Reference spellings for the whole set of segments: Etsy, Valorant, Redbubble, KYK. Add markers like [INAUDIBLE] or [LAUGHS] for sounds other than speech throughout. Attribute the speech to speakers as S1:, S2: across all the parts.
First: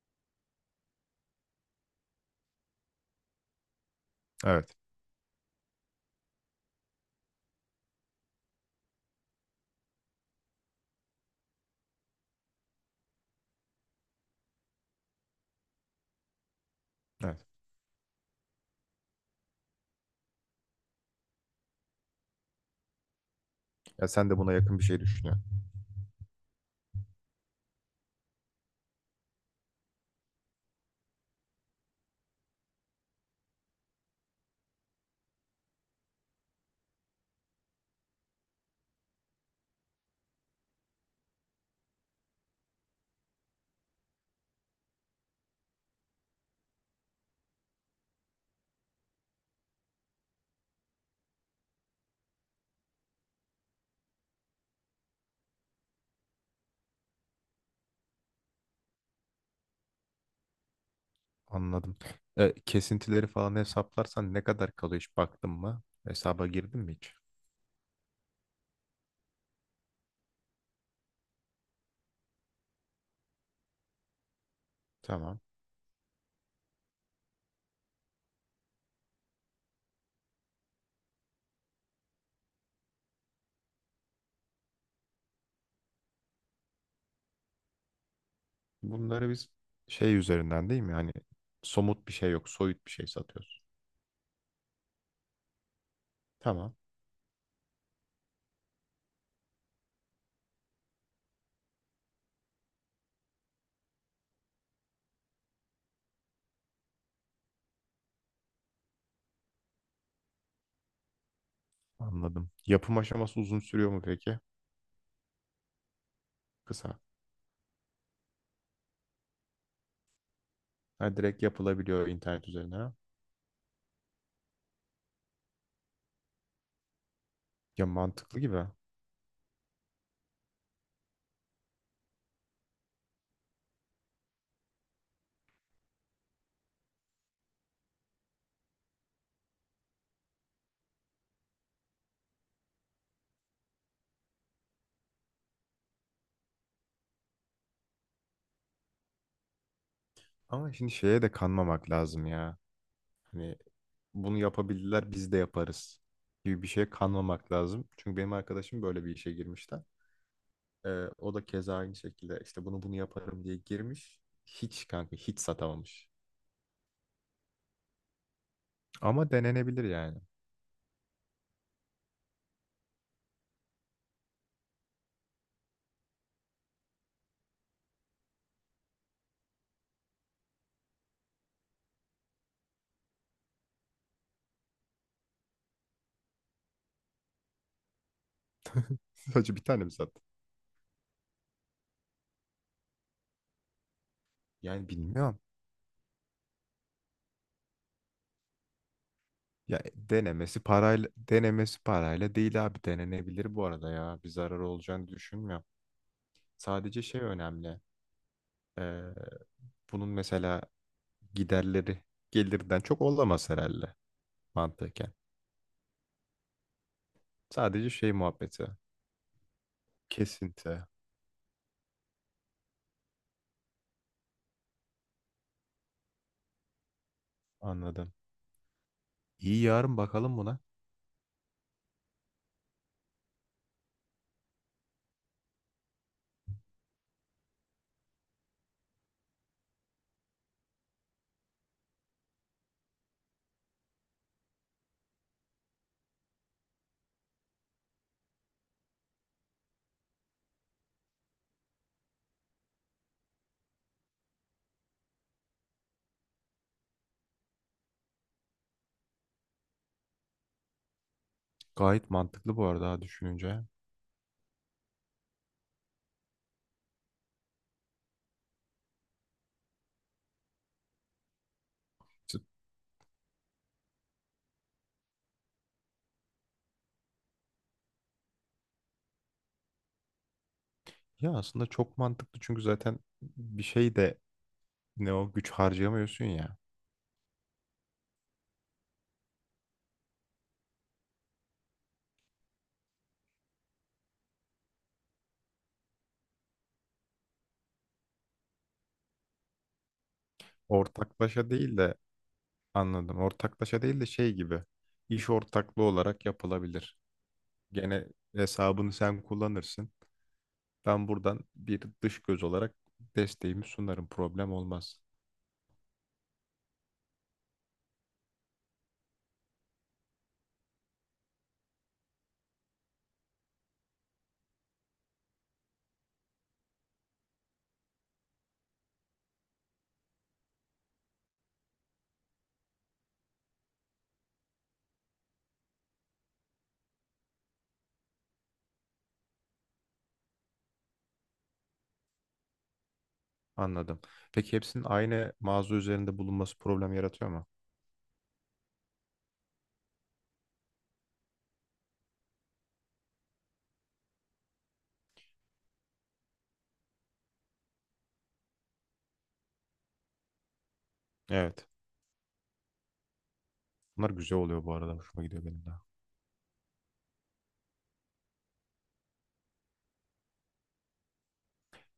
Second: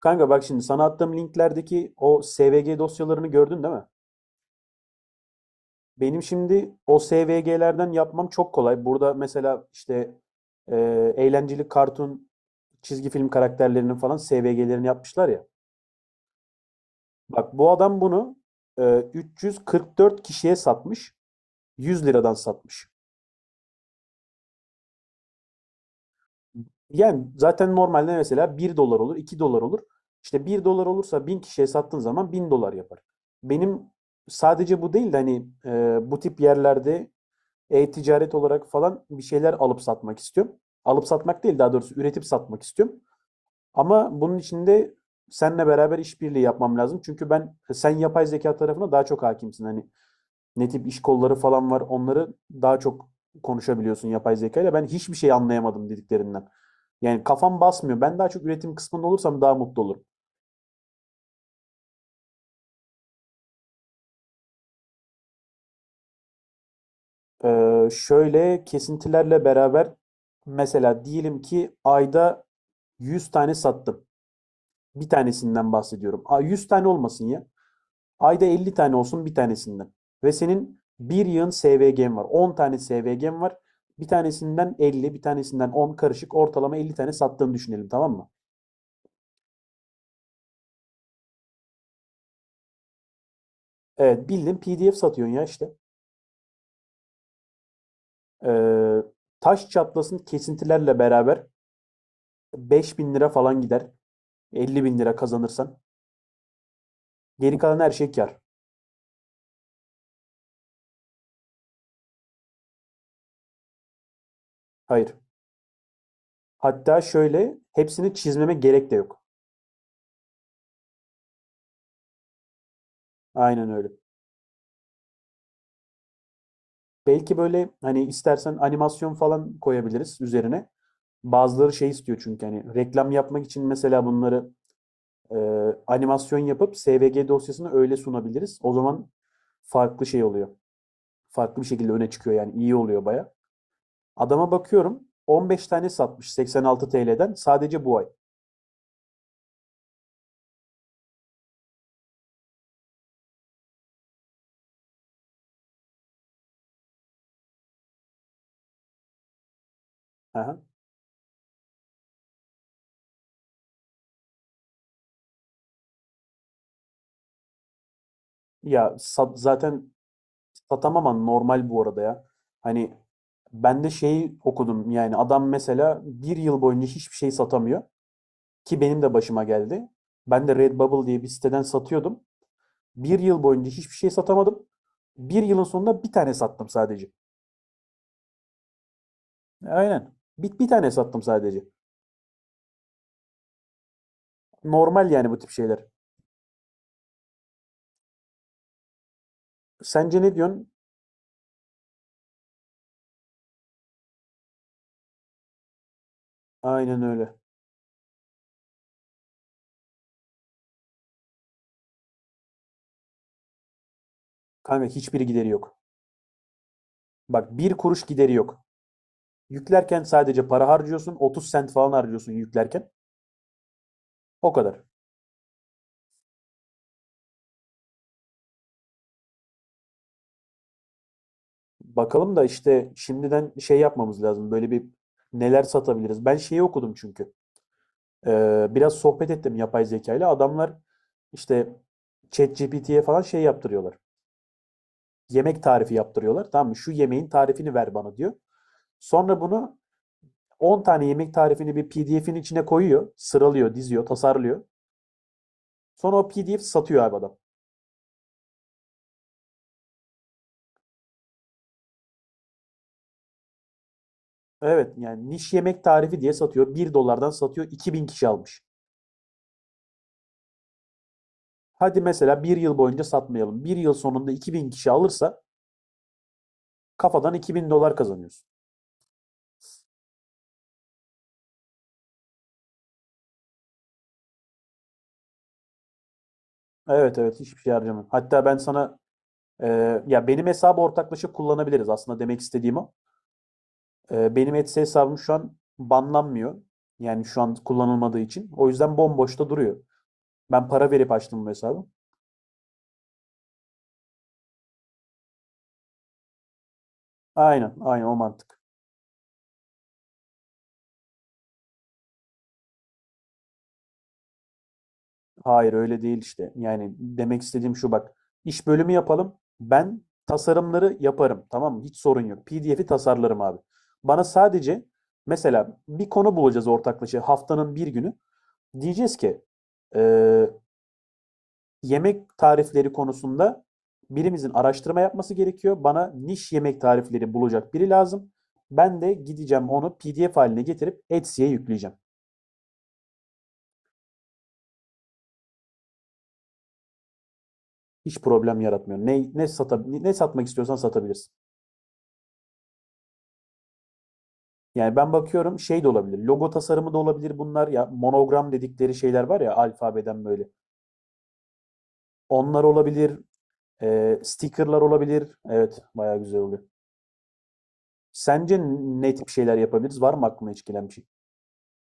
S1: Kanka bak şimdi sana attığım linklerdeki o SVG dosyalarını gördün değil mi?
S2: Evet.
S1: Benim şimdi o SVG'lerden yapmam çok kolay. Burada mesela işte e, eğlenceli kartun, çizgi film karakterlerinin falan SVG'lerini yapmışlar ya.
S2: Evet.
S1: Bak bu adam bunu 344 kişiye satmış. 100 liradan satmış.
S2: Ya sen de buna yakın bir şey düşünüyorsun.
S1: Yani zaten normalde mesela 1 dolar olur, 2 dolar olur. İşte 1 dolar olursa 1000 kişiye sattığın zaman 1000 dolar yapar. Benim sadece bu değil de hani bu tip yerlerde e-ticaret olarak falan bir şeyler alıp satmak istiyorum. Alıp satmak değil daha doğrusu üretip satmak istiyorum. Ama bunun için de seninle beraber işbirliği yapmam lazım. Çünkü ben sen yapay zeka tarafına daha çok hakimsin. Hani ne tip iş kolları falan var onları daha çok konuşabiliyorsun yapay zekayla. Ben hiçbir şey anlayamadım dediklerinden. Yani kafam basmıyor. Ben daha çok üretim kısmında olursam daha mutlu olurum.
S2: Anladım. Kesintileri falan hesaplarsan ne kadar kalıyor hiç baktın mı? Hesaba girdin mi hiç?
S1: Şöyle kesintilerle beraber mesela diyelim ki ayda 100 tane sattım. Bir
S2: Tamam.
S1: tanesinden bahsediyorum. 100 tane olmasın ya. Ayda 50 tane olsun bir tanesinden. Ve senin bir yığın SVG'm var. 10 tane SVG'm var. Bir tanesinden 50, bir tanesinden 10 karışık ortalama 50 tane sattığını düşünelim, tamam mı?
S2: Bunları biz şey üzerinden değil mi? Hani somut bir şey yok, soyut bir şey satıyoruz.
S1: Evet, bildiğin PDF satıyorsun ya işte.
S2: Tamam.
S1: Ee, taş çatlasın kesintilerle beraber 5000 lira falan gider. 50 bin lira kazanırsan. Geri kalan her şey kar.
S2: Anladım. Yapım aşaması uzun sürüyor mu peki?
S1: Hayır.
S2: Kısa.
S1: Hatta şöyle hepsini çizmeme gerek de yok.
S2: Ha, direkt yapılabiliyor internet üzerine, ha?
S1: Aynen öyle. Belki böyle
S2: Ya
S1: hani
S2: mantıklı
S1: istersen
S2: gibi.
S1: animasyon falan koyabiliriz üzerine. Bazıları şey istiyor çünkü hani reklam yapmak için mesela bunları e, animasyon yapıp SVG dosyasını öyle sunabiliriz. O zaman farklı şey oluyor. Farklı bir şekilde öne çıkıyor, yani iyi oluyor baya. Adama bakıyorum 15 tane satmış 86 TL'den sadece bu ay.
S2: Ama şimdi şeye de kanmamak lazım ya. Hani bunu yapabildiler biz de yaparız gibi bir şeye kanmamak lazım. Çünkü benim arkadaşım böyle bir işe girmişti.
S1: Aha.
S2: Ee, o da keza aynı şekilde işte bunu yaparım diye girmiş. Hiç kanka hiç satamamış. Ama denenebilir
S1: Zaten
S2: yani.
S1: satamam ama normal bu arada ya. Hani ben de şeyi okudum, yani adam mesela bir yıl boyunca hiçbir şey satamıyor. Ki benim de başıma geldi. Ben de Redbubble diye bir siteden satıyordum. Bir yıl boyunca hiçbir şey satamadım. Bir yılın sonunda bir tane sattım sadece.
S2: [LAUGHS] Sadece bir tane mi
S1: Aynen.
S2: sattı?
S1: Bir, bir tane sattım sadece.
S2: Yani
S1: Normal yani bu
S2: bilmiyorum.
S1: tip şeyler.
S2: Ya
S1: Sence ne
S2: denemesi
S1: diyorsun?
S2: parayla denemesi parayla değil abi, denenebilir bu arada ya. Bir zarar olacağını düşünmüyorum.
S1: Aynen
S2: Sadece şey
S1: öyle.
S2: önemli. Ee, bunun mesela giderleri gelirden çok olamaz herhalde,
S1: Kanka
S2: mantıken.
S1: hiçbiri gideri yok. Bak bir
S2: Sadece
S1: kuruş
S2: şey
S1: gideri yok.
S2: muhabbeti.
S1: Yüklerken sadece para
S2: Kesinti.
S1: harcıyorsun. 30 sent falan harcıyorsun yüklerken. O kadar.
S2: Anladım. İyi, yarın bakalım buna.
S1: Bakalım da işte şimdiden şey yapmamız lazım. Böyle bir neler satabiliriz. Ben şeyi okudum çünkü. Biraz sohbet ettim yapay zeka ile. Adamlar işte ChatGPT'ye falan şey yaptırıyorlar. Yemek tarifi yaptırıyorlar. Tamam mı? Şu yemeğin tarifini ver bana diyor. Sonra bunu 10 tane yemek tarifini bir PDF'in içine koyuyor. Sıralıyor, diziyor, tasarlıyor. Sonra o PDF satıyor abi adam.
S2: Gayet mantıklı bu arada, ha, düşününce.
S1: Evet, yani niş yemek tarifi diye satıyor. Bir dolardan satıyor. 2000 kişi almış. Hadi mesela bir yıl boyunca satmayalım. Bir yıl sonunda 2000 kişi alırsa kafadan 2000 dolar kazanıyorsun.
S2: Ya aslında çok mantıklı çünkü zaten bir şey de ne o, güç harcayamıyorsun ya.
S1: Evet evet, hiçbir şey harcamam. Hatta ben sana ya, benim hesabı ortaklaşa kullanabiliriz aslında, demek istediğim o. Benim Etsy hesabım şu an banlanmıyor. Yani şu an kullanılmadığı için. O yüzden bomboşta duruyor. Ben para verip açtım bu
S2: Ortaklaşa değil
S1: hesabı.
S2: de, anladım. Ortaklaşa değil de şey gibi. İş ortaklığı olarak yapılabilir.
S1: Aynen, aynen
S2: Gene
S1: o mantık.
S2: hesabını sen kullanırsın. Ben buradan bir dış göz olarak desteğimi sunarım. Problem olmaz.
S1: Hayır öyle değil işte. Yani demek istediğim şu, bak. İş bölümü yapalım. Ben tasarımları yaparım. Tamam mı? Hiç sorun yok. PDF'i tasarlarım abi. Bana sadece mesela bir konu bulacağız ortaklaşa haftanın bir günü. Diyeceğiz ki eee yemek tarifleri konusunda birimizin araştırma yapması gerekiyor. Bana niş yemek tarifleri bulacak biri lazım. Ben de gideceğim onu PDF haline getirip Etsy'ye yükleyeceğim.
S2: Anladım. Peki hepsinin aynı mağaza üzerinde bulunması problem yaratıyor mu?
S1: Hiç problem yaratmıyor. Ne satmak istiyorsan satabilirsin. Yani ben bakıyorum şey de olabilir. Logo tasarımı da olabilir bunlar. Ya monogram dedikleri şeyler var ya, alfabeden böyle.
S2: Evet.
S1: Onlar olabilir.
S2: Bunlar güzel oluyor bu
S1: Stickerlar
S2: arada. Hoşuma
S1: olabilir.
S2: gidiyor benim de.
S1: Evet, bayağı güzel oluyor. Sence ne tip şeyler yapabiliriz? Var mı aklına hiç gelen bir şey?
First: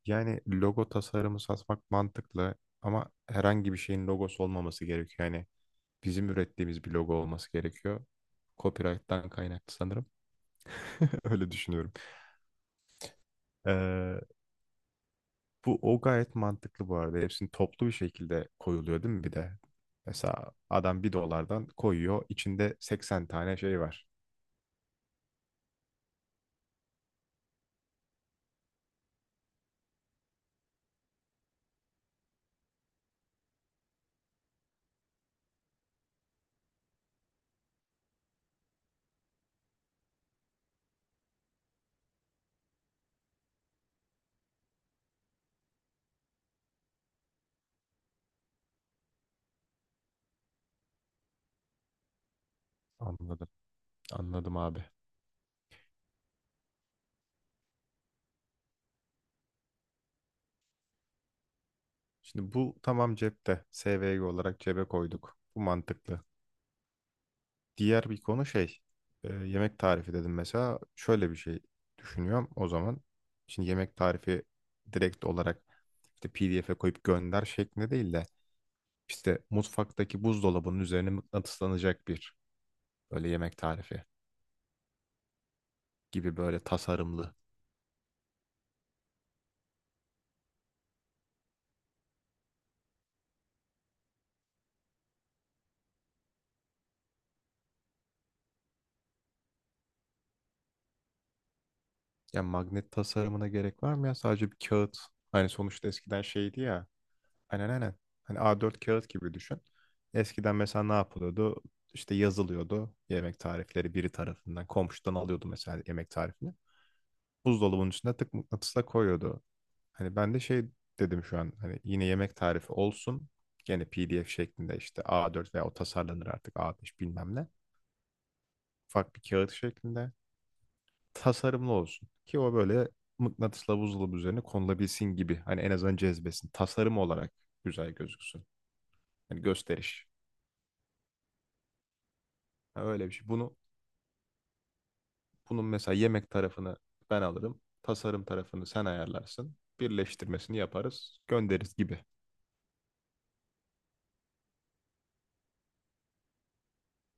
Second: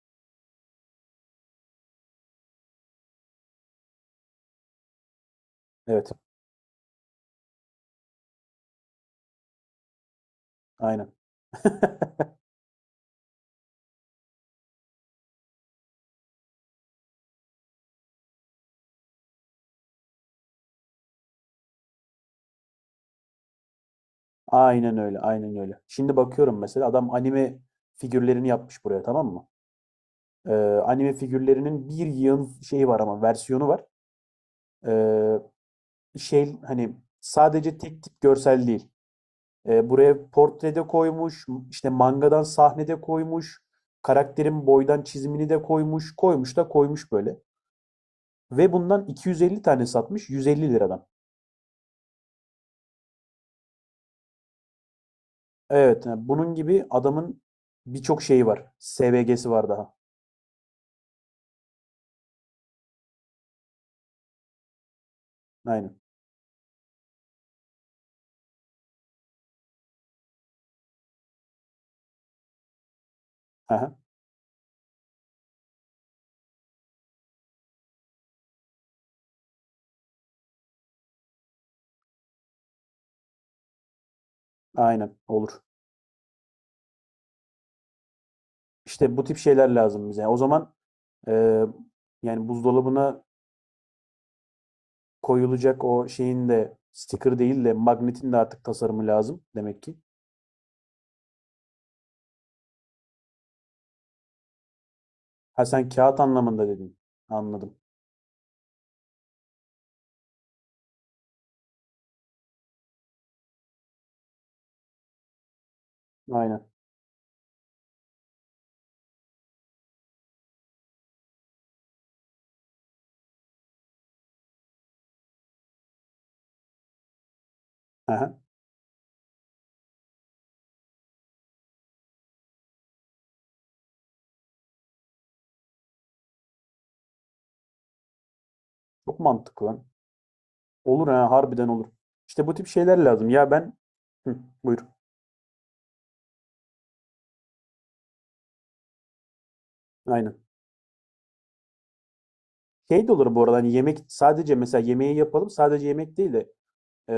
S2: Yani logo tasarımı satmak mantıklı ama herhangi bir şeyin logosu olmaması gerekiyor. Yani
S1: Evet,
S2: bizim ürettiğimiz bir logo olması gerekiyor. Copyright'tan kaynaklı sanırım.
S1: aynen.
S2: [LAUGHS] Öyle düşünüyorum.
S1: [LAUGHS]
S2: Ee, bu o gayet mantıklı bu arada. Hepsini toplu bir şekilde koyuluyor değil mi bir de? Mesela adam bir dolardan koyuyor. İçinde 80 tane şey var.
S1: Aynen öyle, aynen öyle. Şimdi bakıyorum mesela adam anime figürlerini yapmış buraya, tamam mı? Ee, anime figürlerinin bir yığın şeyi var, ama versiyonu var. Ee, şey hani sadece tek tip görsel değil. Buraya portrede koymuş, işte mangadan sahnede koymuş, karakterin boydan çizimini de koymuş, koymuş da koymuş böyle. Ve bundan 250 tane satmış 150 liradan.
S2: Anladım. Anladım abi.
S1: Evet, yani bunun gibi adamın birçok şeyi var. SVG'si var daha.
S2: Şimdi bu tamam, cepte. SVG olarak cebe koyduk. Bu
S1: Aynen.
S2: mantıklı. Diğer bir konu şey, yemek tarifi dedim mesela. Şöyle bir şey düşünüyorum o zaman. Şimdi yemek
S1: Aha.
S2: tarifi direkt olarak işte PDF'e koyup gönder şeklinde değil de işte mutfaktaki buzdolabının üzerine mıknatıslanacak bir, böyle yemek tarifi
S1: Aynen olur.
S2: gibi, böyle tasarımlı.
S1: İşte bu tip şeyler lazım bize. O zaman e, yani buzdolabına koyulacak o şeyin de sticker değil de magnetin de artık tasarımı lazım demek ki.
S2: Ya magnet tasarımına gerek var mı ya? Sadece bir kağıt. Hani
S1: Ha, sen
S2: sonuçta
S1: kağıt
S2: eskiden şeydi
S1: anlamında
S2: ya.
S1: dedin.
S2: Aynen
S1: Anladım.
S2: aynen. Hani A4 kağıt gibi düşün. Eskiden mesela ne yapılıyordu? İşte yazılıyordu yemek tarifleri biri tarafından. Komşudan alıyordu mesela yemek tarifini.
S1: Aynen.
S2: Buzdolabının içine tık, mıknatısla koyuyordu. Hani ben de şey dedim şu an, hani yine yemek tarifi olsun. Gene PDF şeklinde, işte A4 veya o tasarlanır artık A5, bilmem ne.
S1: Aha.
S2: Ufak bir kağıt şeklinde tasarımlı olsun. Ki o böyle mıknatısla buzdolabı üzerine konulabilsin gibi. Hani en azından cezbesin. Tasarım olarak güzel gözüksün.
S1: Çok
S2: Hani
S1: mantıklı lan.
S2: gösteriş.
S1: Olur, ha, harbiden olur. İşte bu tip
S2: Ha,
S1: şeyler
S2: öyle bir şey.
S1: lazım. Ya
S2: Bunu
S1: ben Hı, buyur.
S2: bunun mesela yemek tarafını ben alırım. Tasarım tarafını sen ayarlarsın.
S1: Aynen.
S2: Birleştirmesini yaparız, göndeririz gibi.
S1: Şey de olur bu arada, hani yemek sadece, mesela yemeği yapalım, sadece yemek değil de e,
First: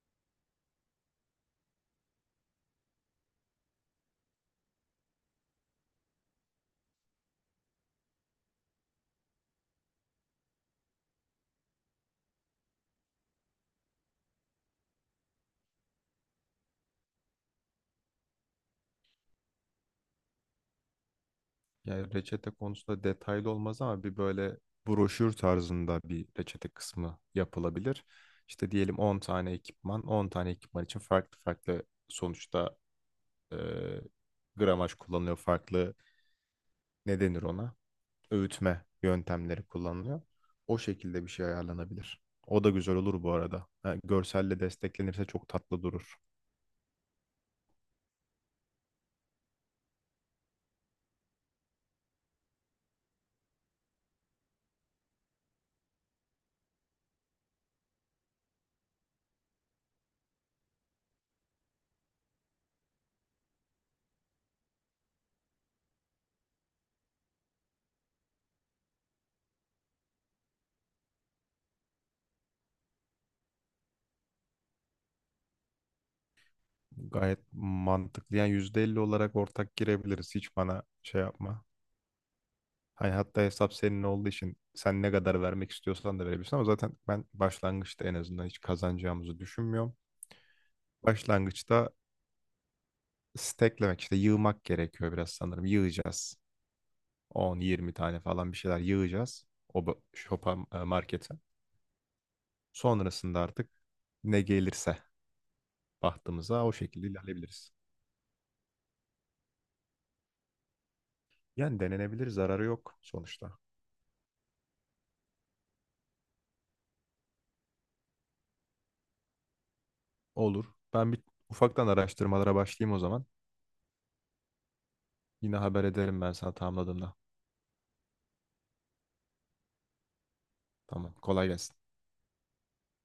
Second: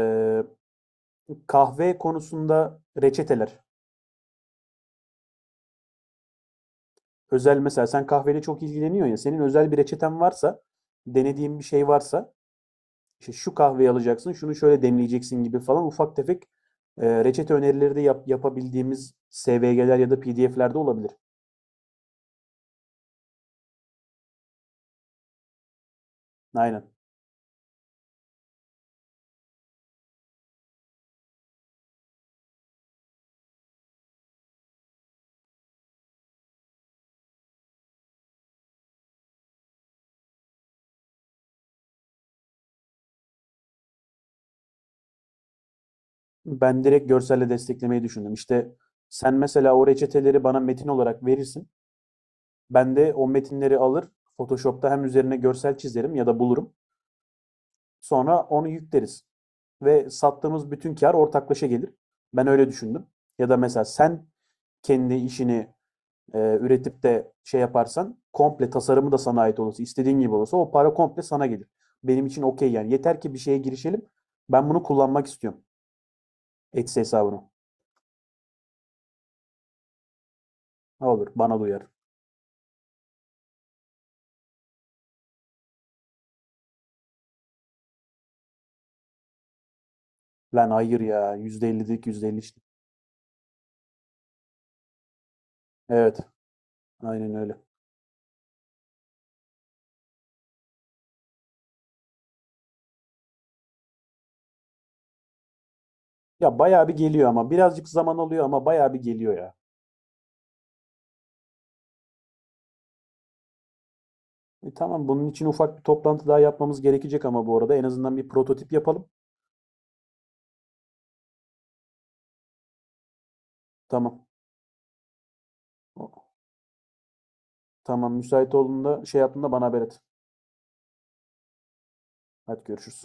S1: kahve konusunda reçeteler. Özel, mesela sen kahveyle çok ilgileniyorsun ya, senin özel bir reçeten varsa, denediğin bir şey varsa, işte şu kahveyi alacaksın şunu şöyle demleyeceksin gibi falan ufak tefek reçete önerileri de yapabildiğimiz SVG'ler ya da PDF'lerde olabilir.
S2: Yani reçete konusunda detaylı olmaz ama bir böyle broşür tarzında bir reçete
S1: Aynen.
S2: kısmı yapılabilir. İşte diyelim 10 tane ekipman, 10 tane ekipman için farklı farklı, sonuçta e, gramaj kullanılıyor, farklı, ne denir ona, öğütme yöntemleri kullanılıyor. O şekilde bir şey ayarlanabilir. O da güzel olur bu arada. Ha, görselle desteklenirse çok tatlı durur.
S1: Ben direkt görselle desteklemeyi düşündüm. İşte sen mesela o reçeteleri bana metin olarak verirsin. Ben de o metinleri alır Photoshop'ta hem üzerine görsel çizerim ya da bulurum. Sonra onu yükleriz. Ve sattığımız bütün kar ortaklaşa gelir. Ben öyle düşündüm. Ya da mesela sen kendi işini üretip de şey yaparsan, komple tasarımı da sana ait olursa, istediğin gibi olursa o para komple sana gelir. Benim için okey yani. Yeter ki bir şeye girişelim. Ben bunu kullanmak istiyorum. Etsy
S2: Gayet
S1: hesabını.
S2: mantıklı. Yani %50 olarak ortak girebiliriz. Hiç bana
S1: Ne
S2: şey
S1: olur bana
S2: yapma.
S1: uyar.
S2: Hani hatta hesap senin olduğu için sen ne kadar vermek istiyorsan da verebilirsin ama zaten ben başlangıçta en azından hiç kazanacağımızı düşünmüyorum.
S1: Lan hayır ya. yüzde
S2: Başlangıçta
S1: ellilik %50 işte.
S2: steklemek, işte yığmak gerekiyor biraz sanırım.
S1: Evet.
S2: Yığacağız.
S1: Aynen öyle.
S2: 10, 20 tane falan bir şeyler yığacağız. Shop'a, markete. Sonrasında artık ne gelirse
S1: Ya
S2: bahtımıza, o
S1: bayağı bir
S2: şekilde
S1: geliyor ama.
S2: ilerleyebiliriz.
S1: Birazcık zaman alıyor ama bayağı bir geliyor ya.
S2: Yani denenebilir, zararı yok sonuçta.
S1: E, tamam bunun için ufak bir toplantı daha yapmamız gerekecek, ama bu arada en azından bir prototip yapalım.
S2: Olur. Ben bir ufaktan araştırmalara başlayayım o zaman.
S1: Tamam.
S2: Yine haber ederim
S1: O-
S2: ben sana tamamladığımda.
S1: Tamam, müsait olduğunda şey yaptığında bana haber et.
S2: Tamam, kolay gelsin.
S1: Hadi görüşürüz.